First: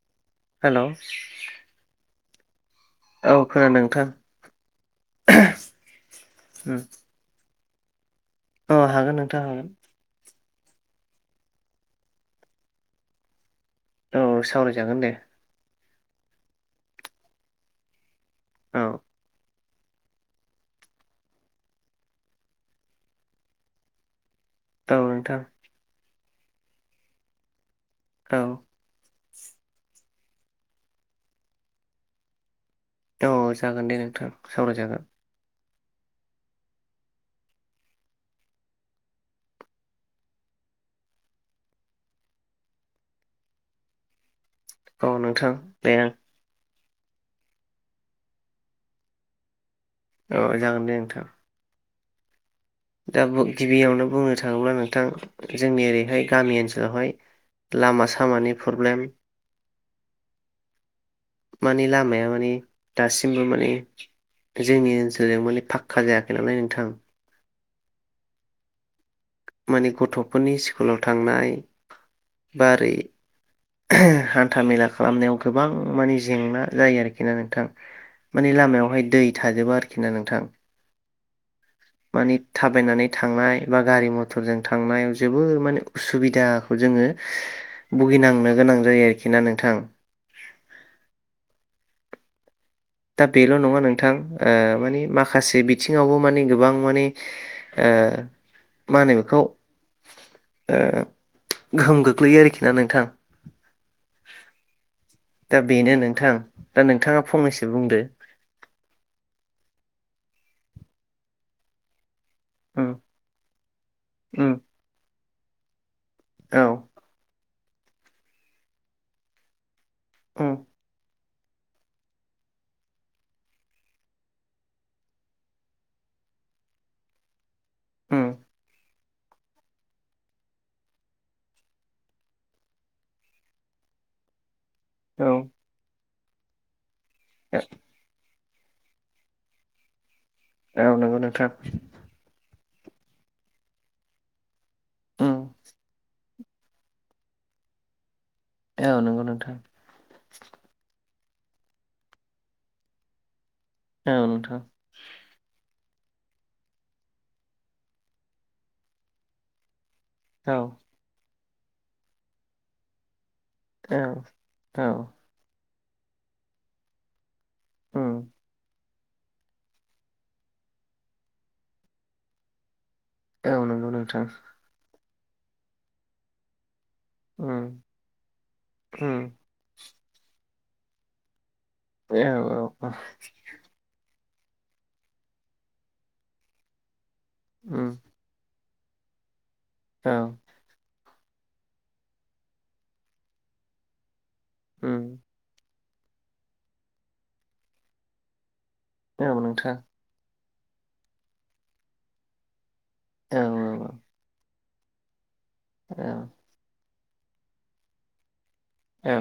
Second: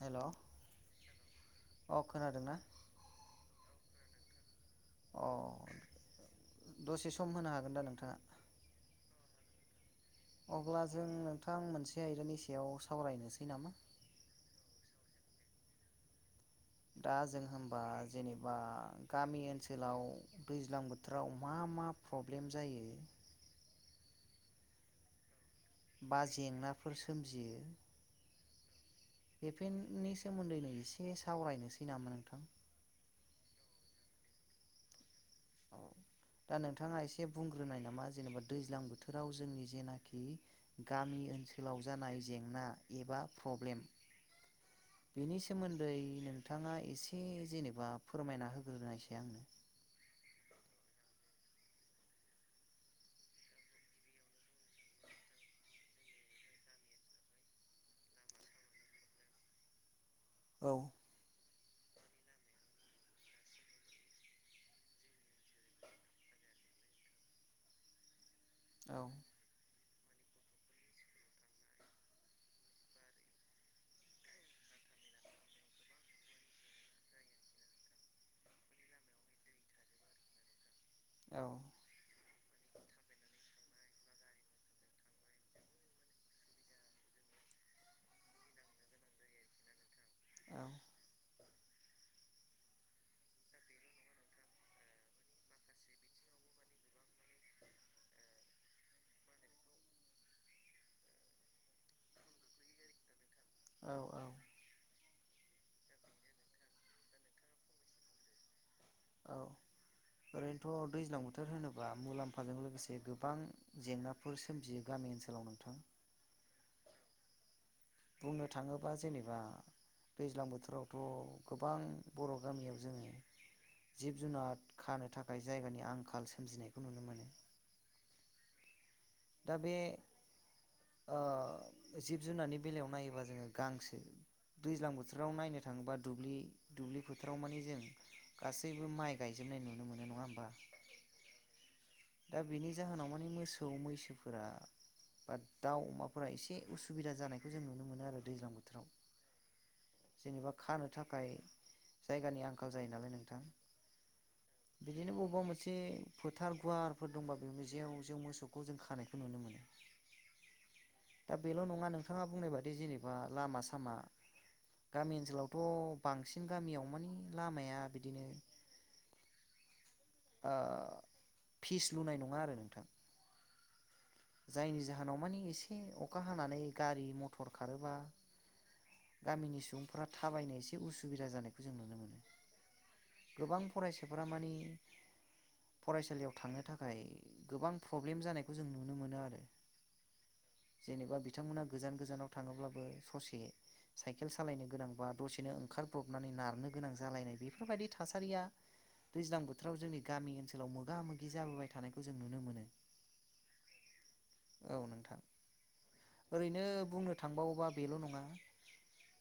हेल' hello औ अ खोनादोंना खोनादों नोंथां। अ दसे सम होनो हागोन दा नोंथाङा? अ हागोन नोंथाङा हागोन। अब्ला जों नोंथां मोनसे आयदानि सायाव सावरायनोसै नामा। औ सावरायजागोन दे। दा जों होमबा जेनेबा औ गामि ओनसोल जेलाव दैज्लां बोथोराव मा मा प्रब्लेम जायो। औ नोंथां। बा जेंनाफोर सोमजियो औ। बेफोरनि सोमोन्दैनो एसे सावरायनोसै नामा नोंथां? औ जागोन दे नोंथां सावरायजागोन औ। दा नोंथाङा एसे बुंग्रोनाय नामा जेनेबा दैज्लां बोथोराव जोंनि जेनाखि गामि ओनसोलाव जानाय जेंना एबा प्रब्लेम औ बेनि नोंथां दे सोमोन्दै आं नोंथाङा एसे जेनेबा फोरमायना होग्रोनायसै आंनो औ जागोन दे नोंथां। दा गिबियावनो बुंनो थाङोब्ला नोंथां जोंनि ओरैहाय गामि ओनसोलावहाय लामा सामानि प्रब्लेम औ। माने लामाया माने दासिमबो माने जोंनि ओनसोलजों माने फाक्का जायाखै नालाय नोंथां। औ। माने गथ'फोरनि स्कुलाव थांनाय बा ओरै हान्था मेला खालामनायाव गोबां माने जेंना जायो आरोखि ना नोंथां। माने लामायावहाय दै थाजोबो आरोखि ना नोंथां। औ। बे थाबायनानै थांनाय बा गारि मथरजों थांनायाव जोबोर माने उसुबिदाखौ जोङो भुगिनांनो गोनां जायो आरोखि ना नोंथां। औ। दा बेल' नङा नोंथां माने माखासे बिथिङावबो माने गोबां माने मा होनो बेखौ ओ गोहोम गोख्लैयो आरोखि ना नोंथां। औ औ दा बेनो नोंथां दा नोंथाङा फंनैसो बुंदो। औ ओरैनोथ' दैज्लां बोथोर होनोब्ला मुलाम्फा फाजों उम लोगोसे गोबां जेंनाफोर उम सोमजियो गामि ओनसोलाव नोंथां। औ। बुंनो थाङोबा जेनेबा दैज्लां उम बोथोरावथ' गोबां बर' गामियाव जोङो जिब जुनार खानो थाखाय जायगानि आंखाल सोमजिनायखौ नुनो मोनो। उम। दा बे ओ जिब जुनारनि बेलायाव नायोबा जोङो गांसो दैज्लां औ बोथोराव नायनो थाङोबा दुब्लि दुब्लि बोथोराव मानि जों गासैबो माइ गायजोबनाय नुनो मोनो नङा होमबा। औ नंगौ नोंथां। दा बेनि जाहोनाव माने मोसौ मैसोफोरा उम बा दाउ अमा फोरा एसे उसुबिदा जानायखौ जों नुनो मोनो। आरो दैज्लां बोथोराव औ नंगौ नोंथां जेनेबा खानो थाब थाखाय जायगानि आंखाल जायो नालाय नोंथां। औ नोंथां। एसे फोथार गुवारफोर दंबा बे जेव जेव मोसौखौ जों खानायखौ नुनो मोनो। औ। दा बेल' नङा नोंथाङा बुंनाय बादि जेनेबा लामा सामा औ औ गामि ओनसोलाव थ' बांसिन गामियाव मानि लामाया उम बिदिनो अ फिस लुनाय नङा आरो नोंथां। औ नोंगौ नों जायनि जाहोनाव माने एसे अखा हानानै गारि-मटर उम खारोबा उम गामिनि सुबुंफोरा थाबायनो एसे उसुबिदा जानाय ए औ औ हरामाने फरायसालियाव थांनो थाखाय गोबां उम प्रब्लेम जानायखौ जों नुनो मोनो आरो औ जेनेबा बिथांमोना गोजान गोजानाव थाङोब्लाबो ससे साइ केल सालायनो उम गोनांबा दसेनो ओंखारब्रबनानै नारनो गोनां जालायनाय बेफोरबायदि थासारिया औ दैज्लां नोंथां बोथोराव जोंनि गामि ओनसोलाव मोगा-मोगि जाबोबाय थानायखौ जों नुनो मोनो। औ औ औ औ नोंथां ओरैनो बुंनो थांबावोबा बेल' नङा औ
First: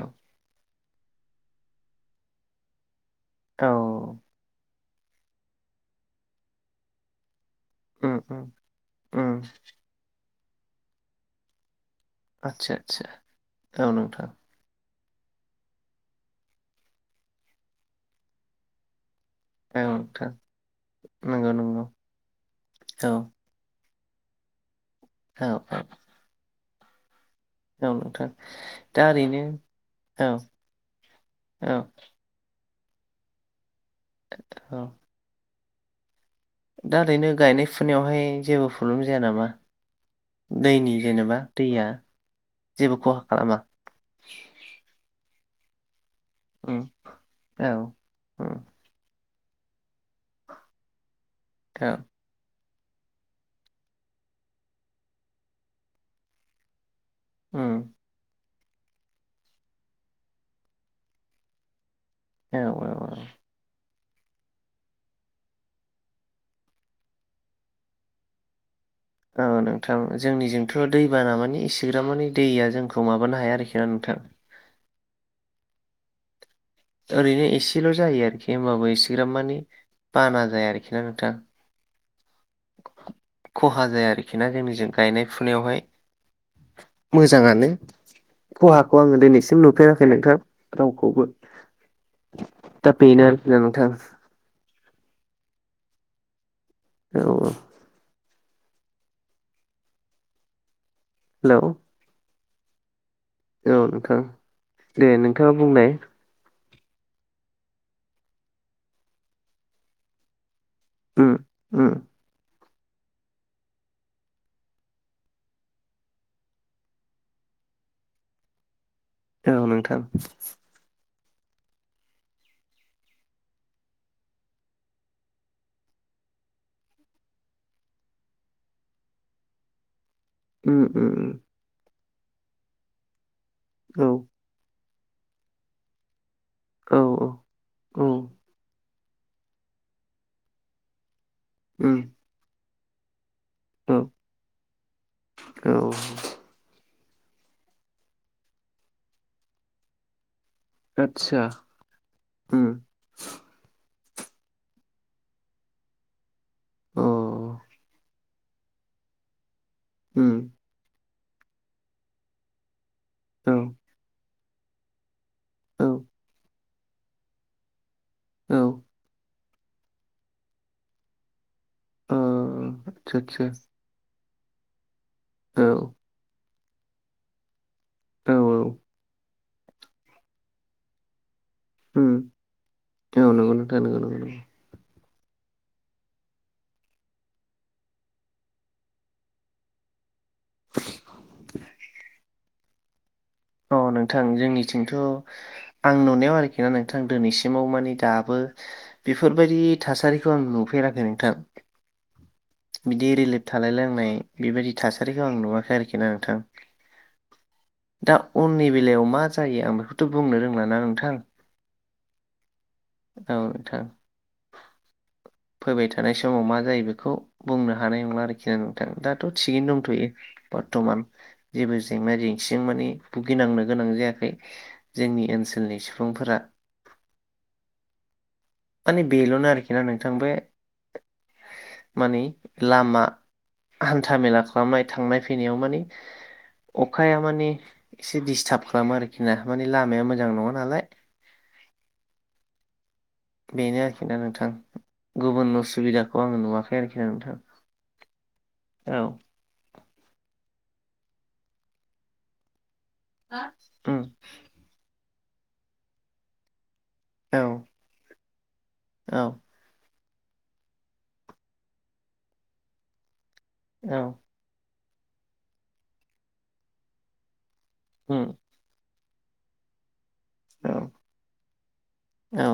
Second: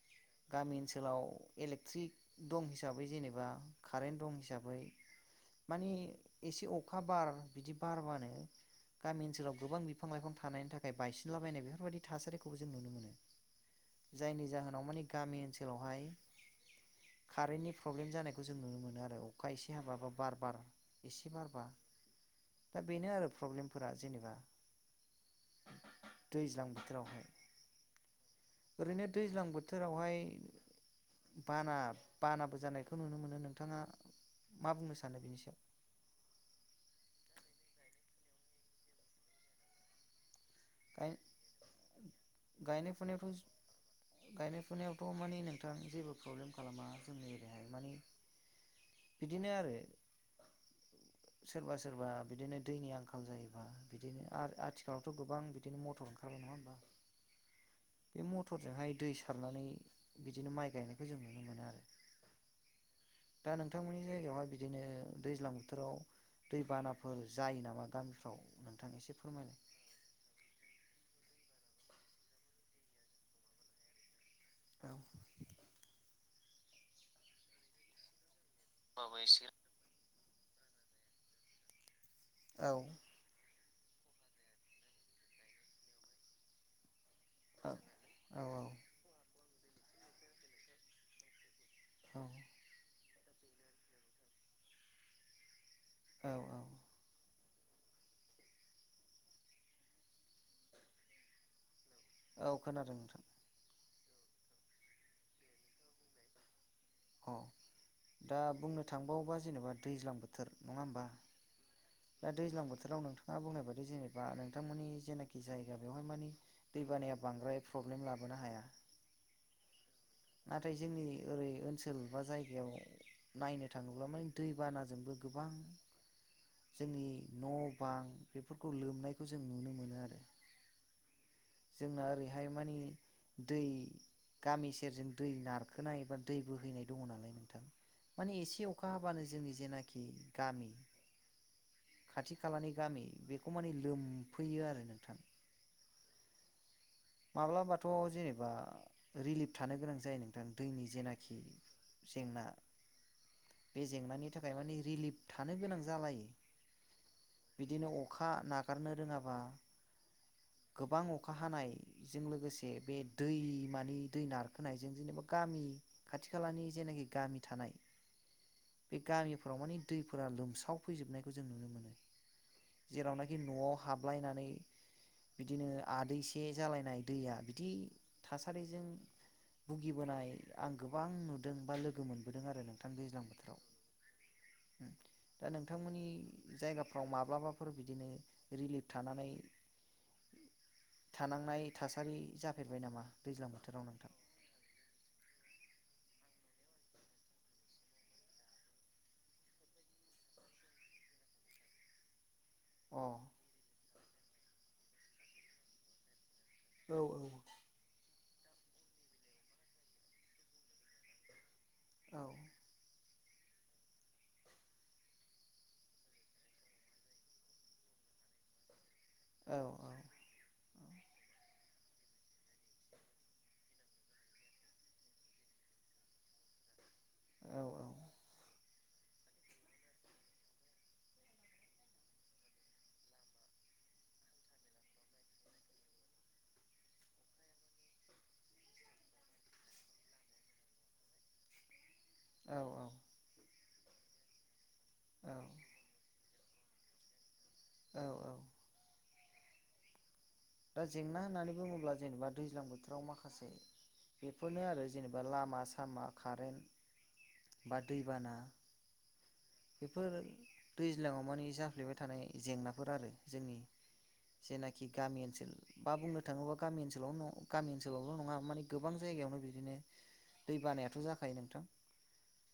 गामि ओनसोलाव इलेक्ट्रिक दं हिसाबै जेनेबा औ कारेन्ट दं हिसाबै माने एसे अखा-बार बिदि उम बारबानो उम गामि उम ओनसोलाव गोबां बिफां-लाइफां थानायनि थाखाय बायसिनलाबायनाय बेफोरबायदि थासारिखौबो जों आदसा नुनो आदसा मोनो। औ नोंथां जायनि जाहोनाव माने गामि ओनसोलावहाय कारेन्टनि प्रब्लेम जानायखौ जों नुनो मोनो आरो अखा एसे औ हाबा बा नोंथां बार बार एसे बार नंगौ बा नंगौ दा बेनो औ आरो प्रब्लेम फोरा जेनेबा औ औ दैज्लां बोथोरावहाय औ नोंथां। ओरैनो दैज्लां बोथोरावहाय औ औ बाना बानाबो जानाय बखौ नुनो मोनो। नोंथाङा मा औ बुंनो सानो बिनि सायाव? दा ओरैनो गायनाय-फुनायावहाय जेबो प्रब्लेम जाया नामा? दैनि सायाव जेनेबा दैया गायनाय जेबो खहा फुनायावथ' खालामा? गायनाय फुनायावथ' माने नोंथां जेबो प्रब्लेम उम खालामा जोंनि औ एरियायाहाय माने उम, बिदिनो आरो सोरबा औ सोरबा बिदिनो दैनि आंखाल जायोबा बिदिनो आरो आथिखालावथ' गोबां बिदिनो मटर ओंखारबाय, नङा होमबा? उम मटर जोंहाय दै सारनानै बिदिनो माइ गायनायखौ जों नुनो मोनो आरो। औ औ औ बे जायगायावहाय बिदिनो दैज्लां बोथोराव दैबानाफोर जायो नामा गामिफ्राव? एसे फोरमायलाय ओ नोंथां जोंनिजों थ' दैबाना माने इसिग्राब मानि दैया जोंखौ माबानो हाया आरोखि आरो ना नोंथां। औ ओरैनो एसेल' जायो आरोखि होमबाबो बाबो एसेग्राब एसे माने बाना जाया आरोखि ना नोंथां। औ खहा जाया आरोखि ना जोंनिजों गायनाय-फुनायावहाय। मोजाङानो औ खहाखौ आङो दिनैसिम नुफेराखै नोंथां रावखौबो औ दा बेनो नोंथां। औ औ औ औ हेलौ औ, खोनादों नोंथां। औ नोंथां, दे नोंथाङा बुंनाय अ दा बुंनो थांबावोबा जेनेबा दैज्लां बोथोर नङा होमबा? उम उम दा दैज्लां बोथोर हालाव नोंथाङा बुंनाय बायदि जेनबा नोंथांमोननि जेनाखि जायगा बेवहाय मानि दैबानाया बांद्राय प्र ब्लेम लाबोनो हाया औ नोंथां नाथाय जोंनि ओरै ओनसोल बा जायगायाव नायनो थाङोब्ला माने दैबानाजोंबो गोबां जोंनि न' बां बेफोरखौ लोमनायखौ जों नुनो मोनो आरो उम उम उम जोंना ओरैहाय मानि दै औ गामि सेरजों दै नारखोनायबा दै बोहैनाय औ दङ नालाय नोंथां औ माने एसे अखा हाबानो जोंनि जेनाखि गामि उम खाथि खालानि गामि बे खमानि औ लोमफैयो आरो नोंथां औ माब्लाबाथ' जेनेबा रिलिफ थानो गोनां जायो नों दैनि जेनाखि आतसा जेंना उम बे जेंनानि थाखाय माने रिलिफ थानो गोनां जालायो अ बिदिनो अखा नागारनो रोङाबा उम गोबां अखा हानायजों लोगोसे बे औ दैमानि दै नार होनायजों जेनेबा गामि औ खाथि खालानि जेनाखि गामि थानाय औ बे गामि फोराव माने दैफोरा लोमसाव फैजोबनायखौ जों नुनो मोनो ओ आतसा जेरावनाखि आतसा न'आव हाबलायनानै बिदिनो औ आदैसे जालायनाय दैया बिदि औ थासारिजों भुगिबोनाय आं गोबां नुदों बा लोगो उम मोनबोदों आरो नोंथां दैज्लां औ नंगौ नोंथां नंगौ नंगौ नंगौ बोथोराव दा नोंथांमोननि जायगाफ्राव माब्लाबाफोर बिदिनो रिलिफ थानानै थानांनाय थासारि जाफेरबाय नामा दैज्लां अ बोथोराव नोंथां जोंनिथिंथ' आं नुनायाव आरोखि ना नोंथां दिनैसिमाव माने दाबो बेफोरबायदि थासारिखौ आं नु फेराखै नोंथां बिदि अ रिलिफ थालाय लांनाय बेबायदि थासारिखौ आं नुवाखै आरोखि ना नोंथां औ औ दा उननि बेलायाव मा जायो आं बेखौथ' बुंनो रोंला ना नोंथां औ औ नोंथां फैबाय थानाय समाव मा जायो बेखौ बुंनो हानाय नंला आरोखि आङो थां दाथ' थिगैनो दंथ'यो बर्थमान जेबो जेंना जेंसिजों माने भुगिनांनो गोनां जायाखै जोंनि ओनसोलनि सुबुंफोरा औ औ माने बेल'नो आरोखि ना नोंथां बे माने लामा हान्था मेला खालामनाय थांनाय फैनायाव माने अखाया माने एसे दिस्थार्ब खालामो आरोखि ना माने लामाया मोजां नङा नालाय औ औ बेनो आरोखि ना नोंथां गुबुन उसुबिदाखौ आङो नुवाखै आरोखि ना नोंथां औ औ दा जेंना होननानै बुङोब्ला जेनेबा दैज्लां बोथोराव माखासे उम बेफोरनो आरो जेनेबा बा लामा सामा औ कारेन्ट बा दैबाना औ बेफोर दैज्लाङाव माने जाफ्लेबाय थानाय जेंनाफोर आरो जोंनि, औ जेना खि गामि ओनसोल। बा बुंनो थाङोबा गामि ओनसोल गामि ओनोलावल' उम नङा माने गोबां जायगायावनो बिदिनो दै औ बानायाथ' जाखायो नोंथां। औ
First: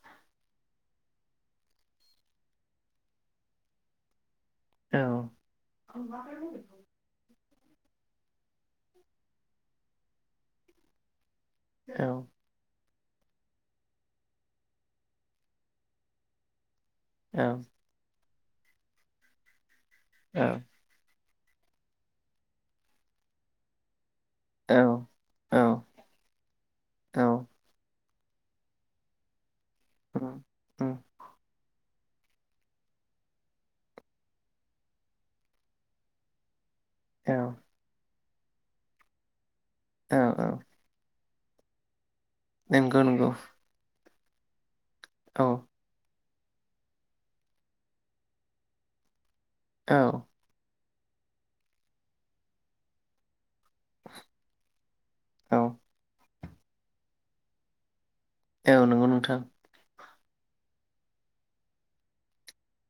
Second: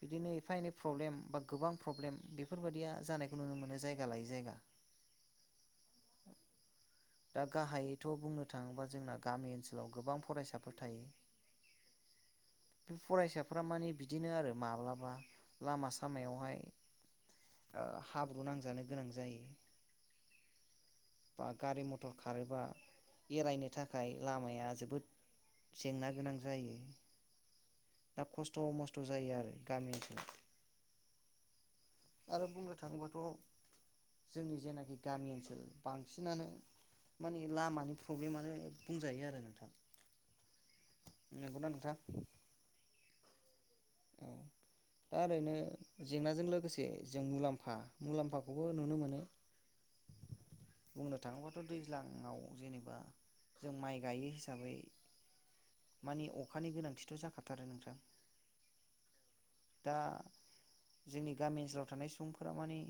बिदिनो, एफा एनै प्रब्लेम बा गोबां प्रब्लेम बेफोरबायदिया जानायखौ नुनो मोनो जायगा लायै जायगा। औ। दा गाहायैथ' बुंनो थाङोबा जोंना गामि ओनसोलाव गोबां फरायसाफोर थायो। औ। फरायसाफ्रा माने बिदिनो आरो माब्लाबा लामा सामायावहाय, औ। ओ हाब्रु नांजानो गोनां जायो। [unintelligible] बा गारि मथर खारोबा एरायनो थाखाय, लामाया जोबोद जेंना गोनां जायो। दा खस्थ' मस्थ' जायो आरो गामि [unintelligible] आरो बुंनो थाङोबाथ', जोंनि जेनाखि गामि ओनसोल बांसिनानो माने लामानि प्रब्लेमानो बुंजायो आरो नोंथां। औ औ। नंगौना नोंथां? नोंगौ नोंगौ। दा ओरैनो जेंनाजों लोगोसे जों मुलाम्फा मुलाम्फाखौबो नुनो मोनो। औ। बुंनो थाङोबाथ' दैज्लाङाव जेनेबा, जों माइ गायो हिसाबै औ माने अखानि गोनांथिथ' जाखाथारो नोंथां। औ नंगौ नोंथां। दा जोंनि गामि ओनसोलाव थानाय सुबुंफोरा माने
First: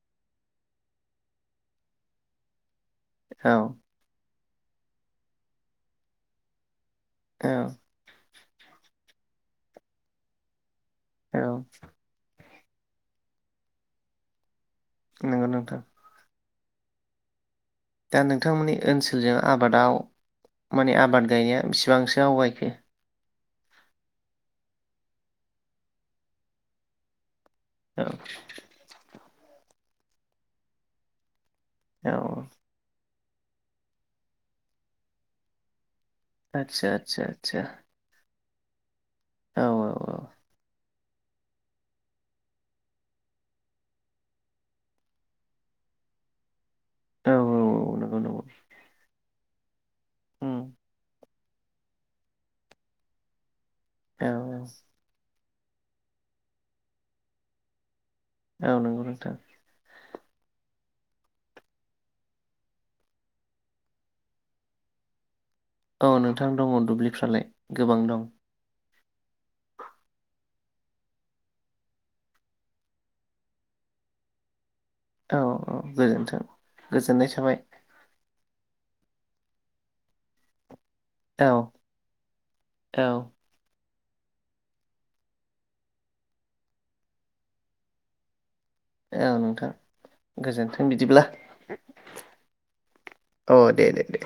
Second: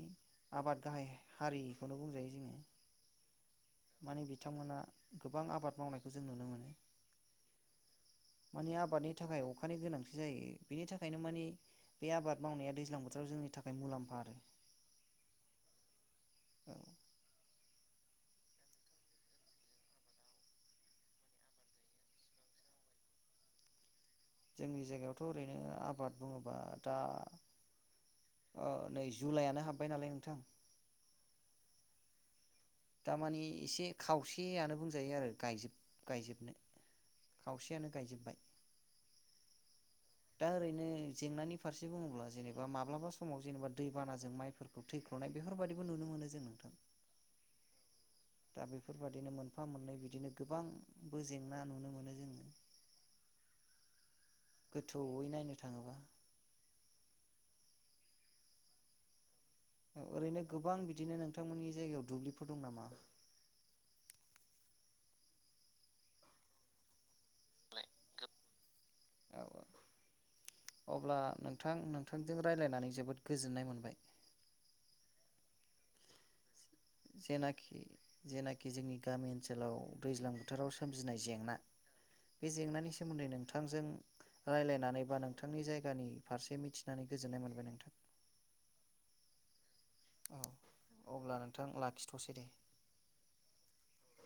आबाद गाहाय हारिखौनो बुंजायो जोङो। औ। माने बिथांमोना गोबां आबाद मावनायखौ जों नुनो मोनो। औ। माने आबादनि थाखाय अखानि गोनांथि जायो। बेनि थाखायनो औ माने बे आबाद मावनाया दैज्लां बोथोराव जोंनि थाखाय मुलाम्फा आरो। नोंगौ नोंथां। [unintelligible] दा नोंथांमोननि ओनसोलजों आबादाव, माने आबाद गायनाया बेसिबांसो आवगायखो? जोंनि जायगायावथ' ओरैनो आबाद बुङोबा दा औ। जुलाइयानो हाबबाय नालाय नोंथां। औ। दामानि एसे खावसेयानो बुंजायो आरो गायजोब गायजोबनाय आदसा आदसा आदसा खावसेयानो गायजोब्बाय। औ औ। दा ओरैनो जेंनानि फारसे बुङोब्ला जेनेबा माब्लाबा समाव जेनेबा दैबानाजों माइफोरखौ थै [unintelligible] नाय बेफोरबायाददिबो नुनो मोनो जों नोंथां। औ औ नंगौ नंगौ दा बेफोरबायदिनो मोन मोनफा मोननै बिदिनो उम, गोबांबो जेंना नुनो मोनो जोङो। औ गोथौैवै नायनो थाङोबा। औ नंगौ नोंथां। ओरैनो गोबां बिदिनो नोंथांमोननि जायगायाव दुब्लिफोर दं नामा? औ नोंथां दङ दुब्लिफ्रालाय गोबां दं। औ अब्ला नोंथां नोंथांजों राय्लायनानै जोबोद गोजोननाय मोनबाय। औ औ गोजोन्थों। गोजोननाय थाबाय जेनाखि जेनाखि जोंनि गामि ओनसोलाव दैज्लां बोथोराव। सोमजिनाय औ जेंना बे जेंनानि औ सोमोन्दै नोंथांजों रायलायनानै बा नोंथांनि जायगानि फारसे मिथिनानै गोजोननाय मोनबाय नोंथां। औ नोंथां। औ गोजोन्थों बिदिब्ला अब्ला नोंथां लाखिथ'सै दे। अ दे दे दे।